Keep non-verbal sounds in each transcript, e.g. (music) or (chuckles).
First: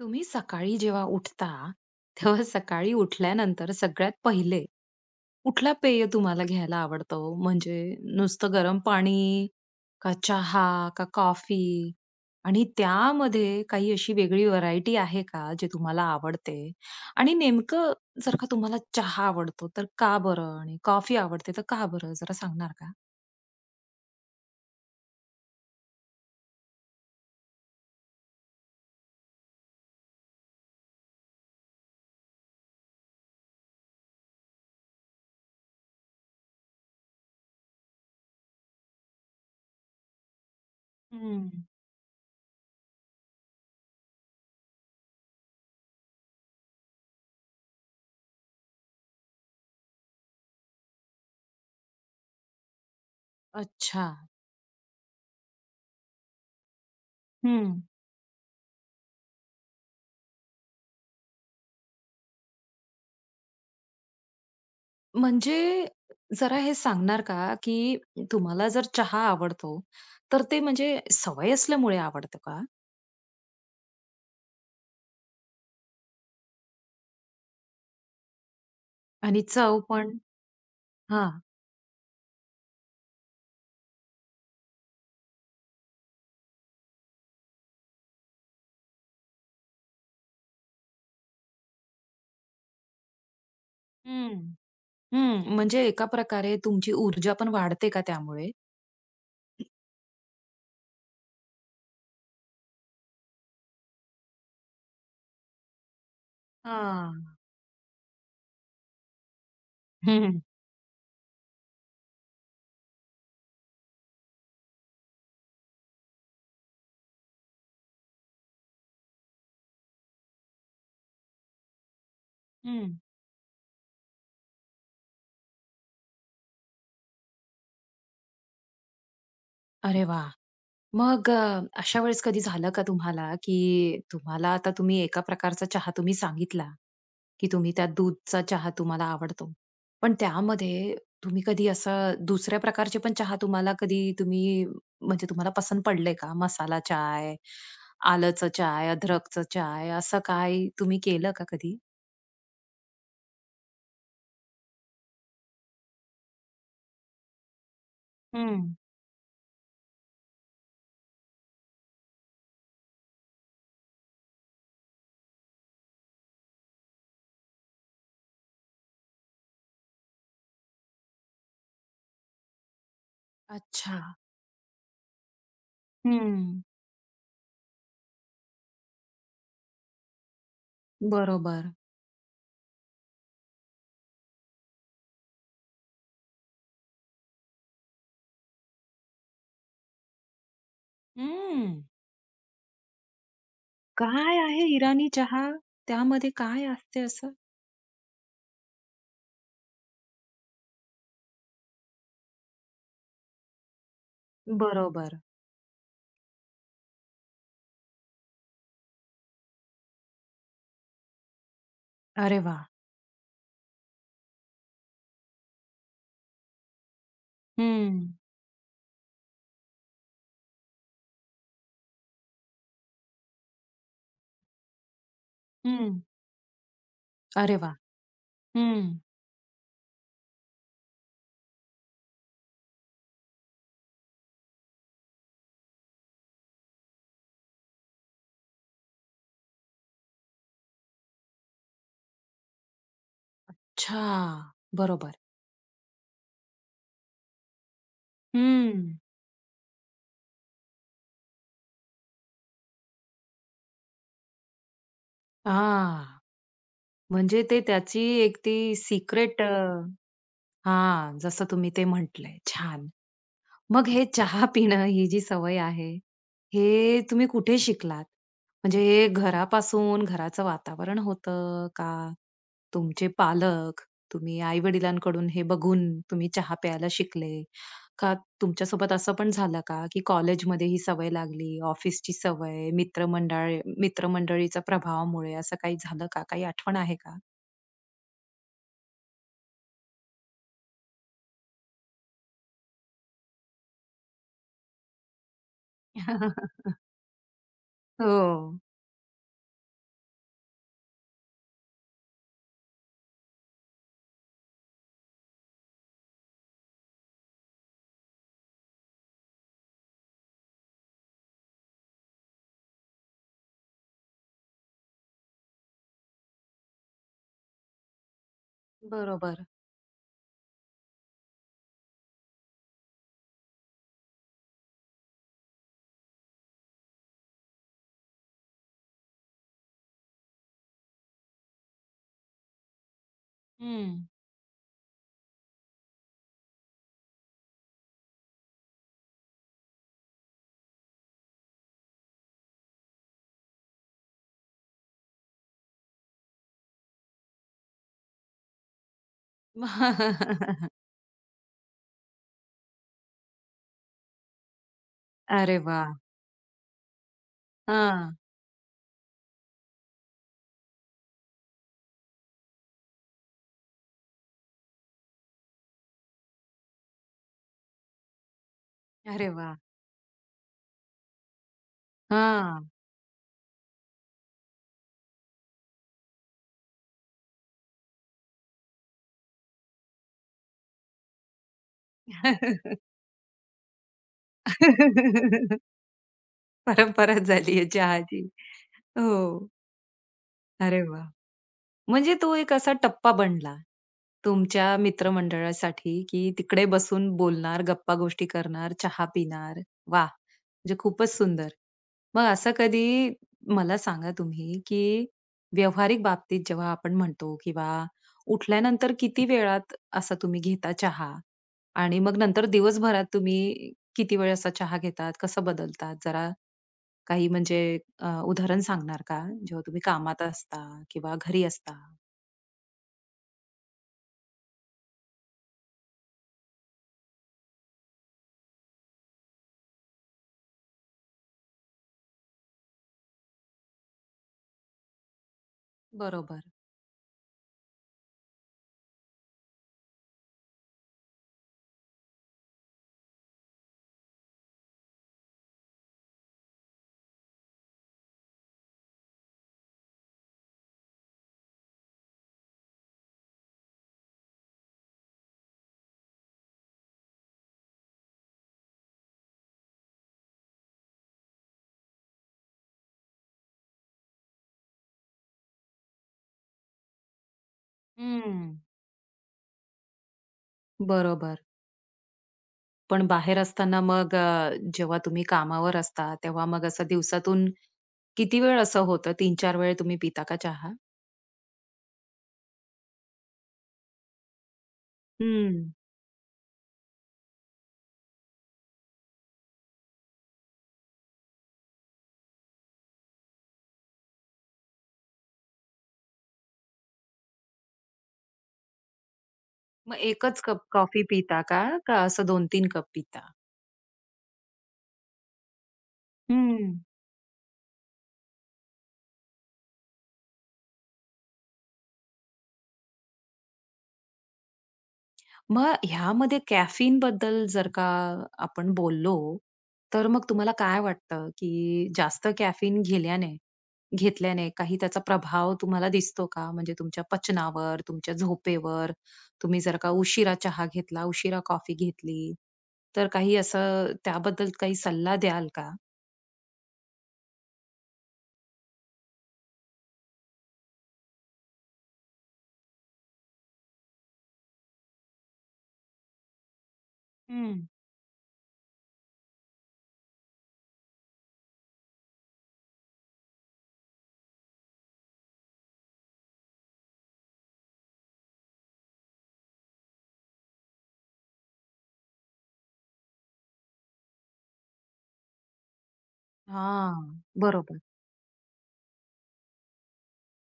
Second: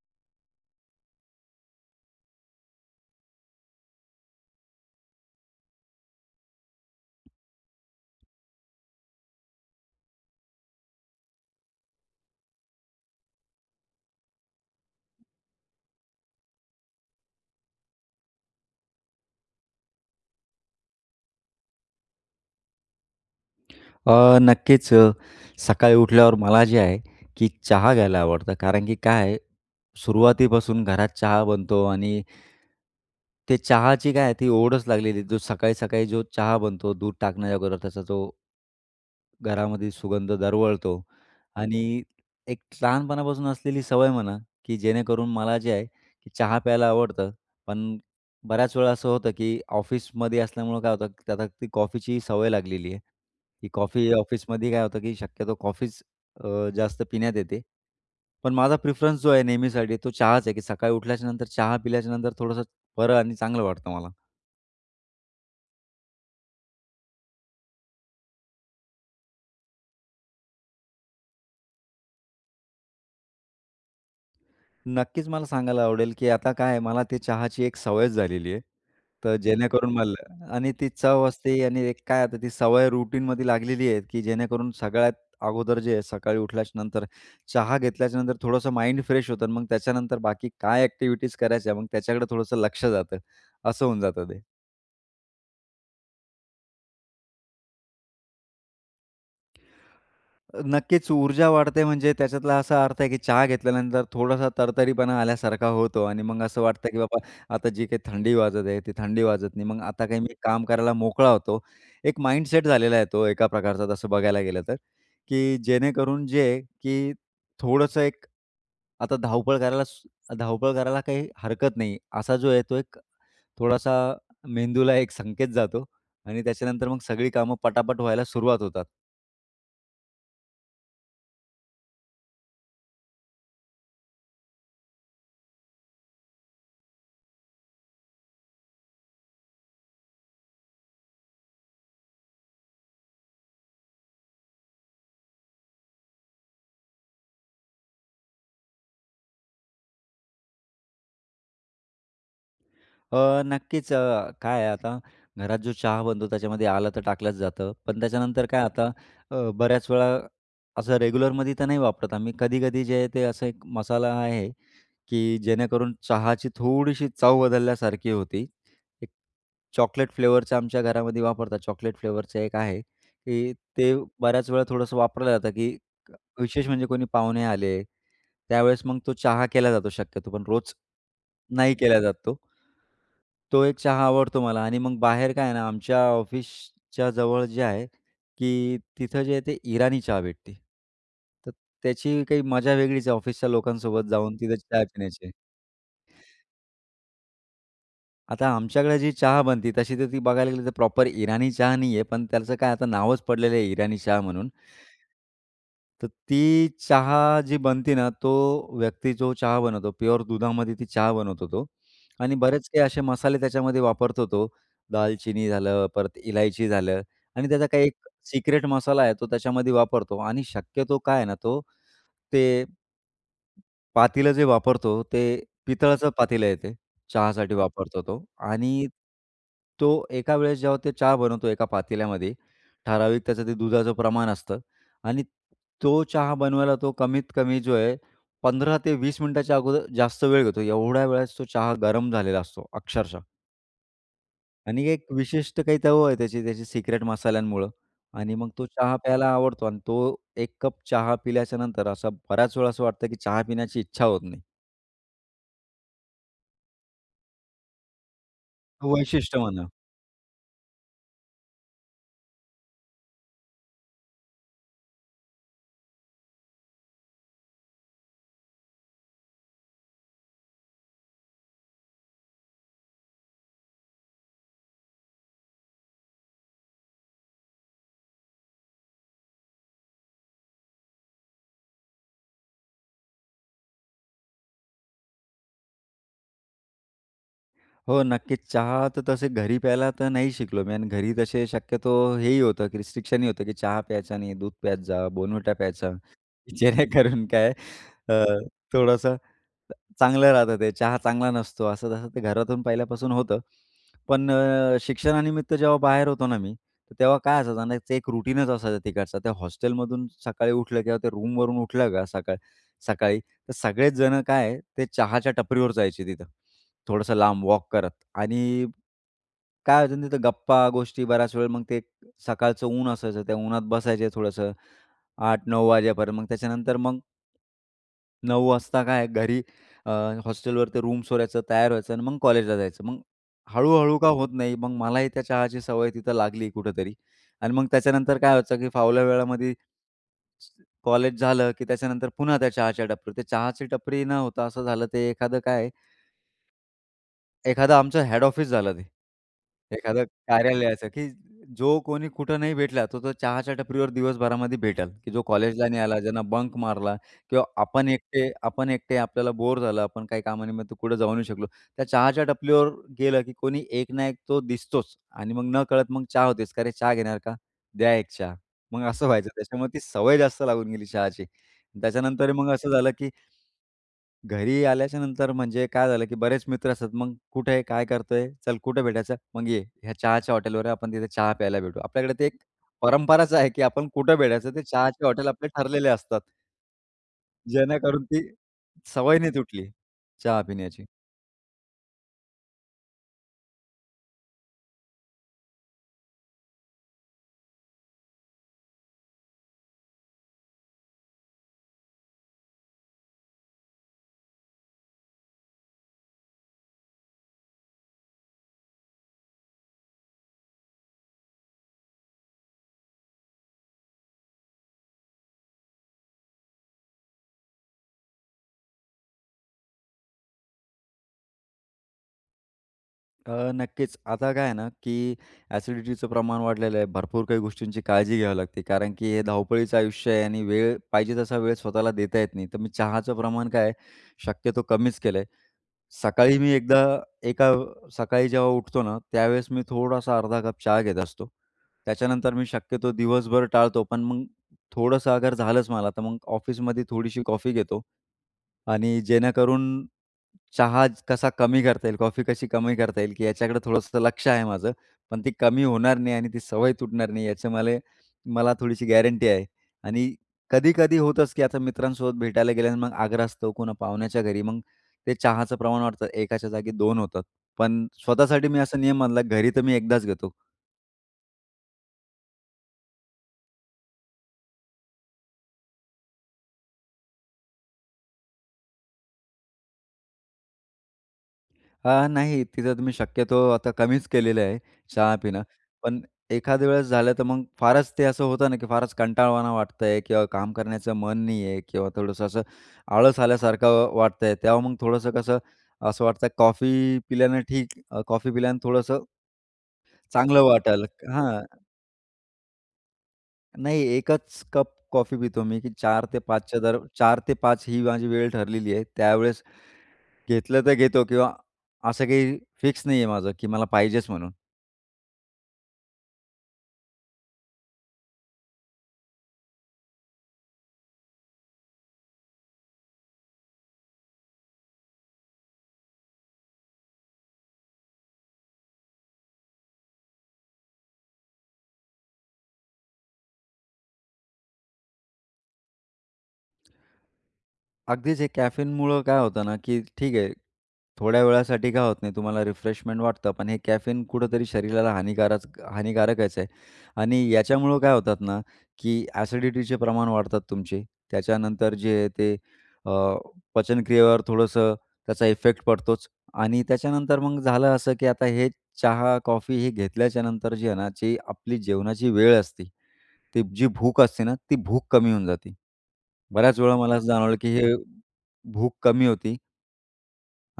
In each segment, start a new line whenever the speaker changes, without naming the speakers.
तुम्ही सकाळी जेव्हा उठता, तेव्हा सकाळी उठल्यानंतर, सगळ्यात पहिले कुठला पेय तुम्हाला घ्यायला आवडतं ओ? म्हणजे नुसतं गरम पाणी? का चहा? का कॉफी? आणि त्यामध्ये काही अशी वेगळी व्हरायटी आहे का, जे तुम्हाला आवडते? आणि नेमकं जर का, तुम्हाला चहा आवडतो तर का बरं? आणि कॉफी आवडते तर, का बरं? जरा सांगणार का?
अ, नक्कीच. सकाळी उठल्यावर मला जे आहे की चहा घ्यायला आवडतं; कारण की काय आहे, सुरुवातीपासून घरात चहा बनतो आणि ते चहाची काय आहे ती ओढच लागलेली आहे. जो सकाळी-सकाळी जो चहा बनतो, दूध टाकण्याच्या अगोदर त्याचा जो घरामध्ये सुगंध दरवळतो.
हम्म.
आणि, एक लहानपणापासून असलेली सवय म्हणा की जेणेकरून मला जे आहे की, चहा प्यायला आवडतं पण बऱ्याच वेळा असं होतं की ऑफिसमध्ये असल्यामुळं काय होतं, त्यात आता ती कॉफीची सवय लागलेली आहे की, कॉफी
अच्छा.
ऑफिसमध्ये काय होतं की, शक्यतो कॉफीच अ, जास्त पिण्यात येते,
हम्म.
पण माझा प्रीफरन्स जो आहे नेहमीसाठी तो चहाच आहे की, सकाळी उठल्याच्या नंतर चहा पिल्याच्या नंतर थोडंसं बरं आणि चांगलं वाटतं मला.
म्हणजे, जरा हे सांगणार का? की तुम्हाला जर चहा आवडतो, तर ते म्हणजे सवय असल्यामुळे आवडतं का?
नक्कीच. मला सांगायला आवडेल की, आता काय मला ते चहाची एक सवयच झालेली आहे, तर
आणि चव
जेणेकरून
पण,
मला आणि ती चव
हां.
असते आणि एक काय आता ती सवय रूटीनमध्ये लागलेली आहे, की जेणेकरून सगळ्यात अगोदर जे आहे, सकाळी उठल्याच्यानंतर, चहा घेतल्याच्यानंतर, थोडंसं माइंड फ्रेश होतं आणि मग त्याच्यानंतर बाकी काय एक्टिविटीज करायच्या? मग त्याच्याकडे थोडंसं लक्ष जातं असं होऊन जातं
हं,
ते.
हं, म्हणजे एका प्रकारे तुमची ऊर्जा पण वाढते का त्यामुळे?
नक्कीच, ऊर्जा वाढते म्हणजे त्याच्यातला असा अर्थ आहे की, चहा घेतल्यानंतर थोडासा तर-तरीपणा आल्यासारखा होतो आणि मग असं वाटतं, की बाबा
हां.
आता जी काही थंडी वाजत आहे, ती थंडी वाजत नाही, मग आता काही
हं,
मी
हं.
काम करायला मोकळा होतो. एक माइंडसेट झालेला आहे. तो एका प्रकारचा तसं बघायला गेलं तर, की जेणेकरून जे की, थोडंसं एक आता धावपळ करायला, स धावपळ करायला काही हरकत नाही. असा जो आहे, तो
हम्म.
एक थोडासा मेंदूला एक संकेत जातो आणि त्याच्यानंतर मग सगळी कामं पटा-पट व्हायला सुरुवात होतात.
अरे वा! मग अ, अशा वेळेस कधी झालं का तुम्हाला की, तुम्हाला आता तुम्ही एका प्रकारचा चहा तुम्ही सांगितला की, तुम्ही त्या दूधचा चहा तुम्हाला आवडतो. पण त्यामध्ये तुम्ही कधी असं दुसऱ्या प्रकारचे पण चहा तुम्हाला कधी तुम्ही म्हणजे तुम्हाला पसंत पडलंय का? मसाला चाय, आलचं चाय, अदरकचं चाय, असं काय तुम्ही केलं का कधी?
अ, नक्कीच अ, काय आहे आता घरात जो चहा बनतो त्याच्यामध्ये आलं तर टाकलंच जातं; पण त्याच्यानंतर काय
हम्म.
आता अ, बऱ्याचवेळा असं रेग्युलरमध्ये तर नाही वापरत आम्ही, कधी-कधी जे आहे, ते असं एक मसाला आहे की, जेणेकरून चहाची थोडीशी चव बदलल्यासारखी होती. एक चॉकलेट फ्लेवरचं आमच्या घरामध्ये वापरतात. चॉकलेट फ्लेवरचं एक आहे की, ते
अच्छा.
बऱ्याच वेळा थोडंसं वापरलं जातं की,
हम्म.
विशेष म्हणजे कोणी पाहुणे आले त्यावेळेस, मग तो चहा केला जातो शक्यतो. पण रोज
बरोबर.
नाही केला जात तो. तो एक चहा आवडतो मला, आणि मग बाहेर काय आहे ना, आमच्या ऑफिसच्या जवळ जे आहे की, तिथं जे आहे, ते इराणी चहा भेटते. तर
हम्म.
त्याची काही मज्जा वेगळीच आहे, ऑफिसच्या लोकांसोबत जाऊन
काय
तिथे
आहे
चाय
इराणी
पिण्याची.
चहा? त्यामध्ये काय असते असं?
आता आमच्याकडे जी चहा बनती, तशी तर ती बघायला गेली तर प्रॉपर इराणी चहा नाहीये; पण त्याचं काय आता नावच पडलेलं आहे इराणी चहा म्हणून
बरोबर.
तर ती चहा जी बनते ना, तो व्यक्ती जो चहा बनवतो प्युअर दुधामध्ये ती चहा बनवतो तो; आणि
अरे वाह!
बरेच काही असे मसाले त्याच्यामध्ये वापरतो तो, दालचिनी झालं, परत इलायची झालं आणि त्याचा काही एक
हं.
सिक्रेट मसाला आहे तो त्याच्यामध्ये वापरतो आणि शक्यतो काय आहे ना तो, ते पातीलं जे वापरतो, ते
हं.
पितळाचं पातीलं आहे ते चहासाठी
अरे वाह!
वापरतो तो. आणि
हं.
तो एका वेळेस जेव्हा ते चहा बनवतो एका पातेल्यामध्ये ठराविक त्याचं ते दुधाचं प्रमाण असतं आणि तो चहा बनवायला तो कमीत कमी जो आहे 15-20 मिनिटाच्या अगोदर जास्त वेळ घेतो, एवढ्या वेळेस तो चहा गरम झालेला असतो, अक्षरशः.
अच्छा!
आणि, एक
बरोबर.
विशिष्ट काही चव आहे त्याची त्याची सिक्रेट मसाल्यांमुळं, आणि मग तो चहा
हं.
प्यायला आवडतो आणि तो 1 कप चहा पिल्याच्यानंतर असं बऱ्याच वेळा असं वाटतं की, चहा पिण्याची इच्छा होत नाही.
हां. म्हणजे ते त्याची एक ती
हो, वैशिष्ट्य
सीक्रेट अ,
म्हणा.
हां, जसं तुम्ही ते म्हटलंय, छान! मग हे (chuckles) चहा पिणं ही जी सवय आहे, हे तुम्ही कुठे शिकलात? म्हणजे हे घरापासून घराचं वातावरण होतं? का तुमचे पालक तुम्ही आई-वडिलांकडून हे बघून तुम्ही चहा प्यायला शिकले? का तुमच्यासोबत असं पण झालं का, की कॉलेजमध्ये ही सवय लागली, ऑफिसची सवय, मित्रमंडळ मित्रमंडळीच्या प्रभावामुळे असं काही झालं का? काही आठवण आहे का?
हो. नक्कीच. चहा तर तसे घरी प्यायला तर नाही शिकलो मी आणि घरी तसे शक्यतो हेही होतं, की रिस्ट्रिक्शनही होतं, की चहा प्यायचा नाही, दूध प्यायच, Bournvita प्यायचा.
(laughs)
जेणेकरून काय अ,
हो.
थोडंसं, चांगलं राहतं ते. चहा चांगला नसतो असं तसं ते घरातून पहिल्यापासून होतं. पण अ, शिक्षणानिमित्त जेव्हा बाहेर होतो ना मी, तेव्हा काय असायचं आणि त्याचं एक रूटीनच असायचं तिकडचं. त्या हॉस्टेलमधून सकाळी उठलं किंवा त्या रूमवरून उठलं का सकाळ सकाळी तर सगळेच जणं काय आहे, ते चहाच्या टपरीवर जायचे तिथं. थोडंसं लांब वॉक करत. आणि,
बरोबर.
काय व्हायचं ना तिथं गप्पा, गोष्टी बऱ्याच वेळेला मग ते सकाळच ऊन असायचं. त्या उन्हात बसायचं थोडंसं, 8-9 वाजेपर्यंत. मग त्याच्यानंतर मग 9 काय घरी अ, हॉस्टेलवरती रूम सोडायचं, तयार व्हायचं आणि मग कॉलेजला जायचं. मग, हळू-हळू
हं.
का होत नाही, मग मलाही त्या चहाची सवय तिथं लागली कुठेतरी. आणि मग त्याच्यानंतर काय व्हायचं, की फावल्या वेळामधी, कॉलेज झालं, की त्याच्यानंतर पुन्हा त्या चहाच्या टपरी, ते चहाची टपरी न होता असं झालं, ते एखादं काय एखादा आमचं हेड ऑफिस झालं ते. एखादं
(laughs)
कार्यालयाचं, की जो कोणी कुठं नाही भेटला तर तो, चहाच्या टपरीवर दिवसभरामध्ये भेटेल, की जो
अरे
कॉलेजला नाही
वाह!
आला, ज्यानं बंक मारला किंवा आपण
हां.
एकटे आपण एकटे आपल्याला बोर झालं, आपण काही काम निमित्त कुठे जाऊ नाही शकलो. त्या चहाच्या टपरीवर गेलं, की कोणी एक ना एक तो दिसतोच. आणि मग नकळत मग चहा होतेच. का, "अरे चहा घेणार का? द्या एक चहा." मग असं
अरे
व्हायचं,
वाह!
त्याच्यामुळे ती सवय जास्त लागून गेली चहाची. त्याच्यानंतर मग
हां.
असं झालं, की घरी आल्याच्यानंतर म्हणजे काय झालं, की बरेच मित्र असतात, मग "कुठे आहे, काय करतोय? चल कुठे भेटायचं? मग ये, या चहाच्या हॉटेलवर ये, आपण तिथे चहा प्यायला भेटू." आपल्याकडे ते एक
(laughs)
परंपराच आहे, की आपण कुठे भेटायचं ते चहाचे हॉटेल आपले
(laughs)
ठरलेले असतात.
परंपराच झाली आहे
जेणेकरून ती,
चहाची.
सवय नाही
हो.
तुटली, चहा
अरे
पिण्याची.
वाह! म्हणजे तो एक असा टप्पा बनला तुमच्या मित्रमंडळासाठी, की तिकडे बसून बोलणार, गप्पा गोष्टी करणार, चहा पिणार. वाह! म्हणजे खूपच सुंदर, मग असं कधी मला सांगा तुम्ही, की व्यावहारिक बाबतीत जेव्हा आपण म्हणतो किंवा उठल्यानंतर किती वेळात असा तुम्ही घेता चहा? आणि मग नंतर दिवसभरात तुम्ही किती वेळ असा चहा घेतात? कसं बदलतात? जरा, काही म्हणजे अ, उदाहरण सांगणार का? जेव्हा तुम्ही कामात असता किंवा घरी असता?
अ, नक्कीच. आता काय आहे ना, की एसिडिटीचं प्रमाण वाढलेलं आहे, भरपूर काही गोष्टींची काळजी घ्यावी लागते, कारण की हे धावपळीचं आयुष्य आहे; आणि वेळ पाहिजे तसा वेळ स्वतःला देता येत नाही. तर मी चहाचं प्रमाण काय आहे, शक्यतो कमीच केलंय. सकाळी
बरोबर.
मी एकदा एका सकाळी जेव्हा उठतो ना त्यावेळेस मी थोडासा अर्धा कप चहा घेत असतो. त्याच्यानंतर मी शक्यतो दिवसभर टाळतो. पण मग थोडंसं अगर झालंच मला, तर मग ऑफिसमध्ये थोडीशी कॉफी घेतो आणि जेणेकरून चहा कसा कमी करता येईल, कॉफी कशी कमी करता येईल की याच्याकडे थोडंसं लक्ष आहे माझं. पण ती कमी होणार नाही आणि ती सवय तुटणार नाही याची मला मला थोडीशी गॅरंटी आहे. आणि कधी-कधी होतंच की आता मित्रांसोबत भेटायला गेल्या अन मग आग्रहास्तव, कोण पाहुण्याच्या घरी, मग ते चहाचं प्रमाण वाढतं. 1 जागी 2 होतात. पण स्वतःसाठी
हम्म.
मी असा नियम बांधला, घरी तर मी 1दाच घेतो.
बरोबर. पण बाहेर असताना मग अ, जेव्हा तुम्ही कामावर असता, तेव्हा मग असं दिवसातून किती वेळ असं होतं 3-4 वेळा तुम्ही पिता का चहा?
अ, नाही, तिथं तुम्ही शक्यतो आता कमीच केलेलं आहे चहा पिणं,
हम्म.
पण एखाद्या वेळेस झालं तर मग फारच ते असं होतं ना, की फारच कंटाळवाणा वाटत आहे किंवा काम करण्याचं मन नाही आहे किंवा थोडंसं असं आळस आल्यासारखं वाटतंय. तेव्हा मग थोडंसं कसं असं वाटतंय, कॉफी पिल्यानं ठीक अ, कॉफी पिल्यानं थोडंसं
मग 1च
चांगलं
कप
वाटायला
कॉफी
लागते
पिता
हां.
का? का असं 2-3 कप पिता?
नाही, 1च कप कॉफी पितो मी की 4-5च्या दर
हम्म.
4-5 ही माझी वेळ ठरलेली आहे. त्यावेळेस घेतलं तर घेतो किंवा असं काही फिक्स नाहीये माझं की मला पाहिजेच म्हणून.
मग ह्यामध्ये कॅफीनबद्दल जर का आपण बोललो, तर मग तुम्हाला काय वाटतं, की जास्त कॅफीन घेल्याने घेतल्याने काही त्याचा प्रभाव तुम्हाला दिसतो का? म्हणजे तुमच्या पचनावर? तुमच्या झोपेवर? तुम्ही जर का उशिरा चहा घेतला, उशिरा कॉफी घेतली, तर काही असं त्याबद्दल काही सल्ला द्याल का?
अगदीच, हे कॅफीनमुळं काय होतं ना, की ठीक आहे थोड्या वेळासाठी काय होत नाही तुम्हाला. रिफ्रेशमेंट वाटतं, पण हे कॅफीन कुठतरी शरीराला हानीकारच हानीकारकच आहे आणि
हम्म.
याच्यामुळं काय होतात ना, की एसिडिटीचे प्रमाण वाढतात तुमचे. त्याच्यानंतर जे ते अ, पचनक्रियेवर थोडंसं त्याचा इफेक्ट पडतोच आणि त्याच्यानंतर मग झालं असं, की आता हे चहा, कॉफी हे घेतल्याच्यानंतर जे आहे ना, ते आपली जेवणाची वेळ असते ती जी भूक असते ना, ती भूक कमी होऊन जाते. बऱ्याच वेळा मला असं
हां,
जाणवलं, की हे
बरोबर.
भूक कमी होती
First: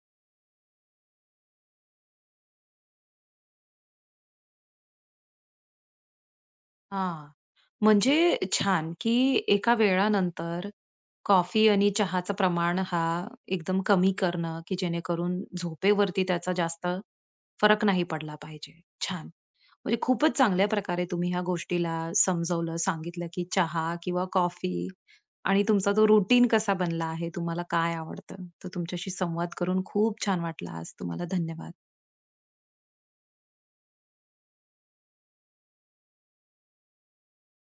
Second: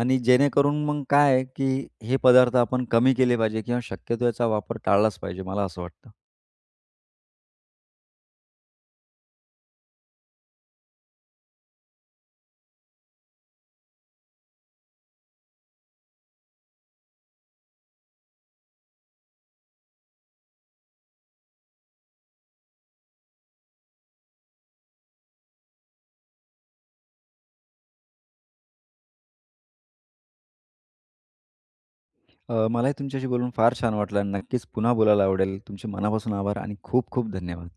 आणि जेणेकरून मग काय आहे, की हे पदार्थ आपण कमी केले पाहिजे किंवा शक्यतो याचा वापर टाळलाच पाहिजे. मला असं वाटतं.
हां, म्हणजे छान! की, एका वेळानंतर कॉफी आणि चहाचं प्रमाण हा एकदम कमी करणं, की जेणेकरून झोपेवरती त्याचा जास्त फरक नाही पडला पाहिजे. छान! म्हणजे खूपच चांगल्या प्रकारे तुम्ही ह्या गोष्टीला समजवलं, सांगितलं की, चहा किंवा कॉफी आणि तुमचा तो रूटीन कसा बनला आहे? तुम्हाला काय आवडतं? तर तुमच्याशी संवाद करून खूप छान वाटला आज. तुम्हाला धन्यवाद.
अ, मला ही तुमच्याशी बोलून फार छान वाटलं आणि नक्कीच पुन्हा बोलायला आवडेल. तुमचे मनापासून आभार आणि खूप-खूप धन्यवाद.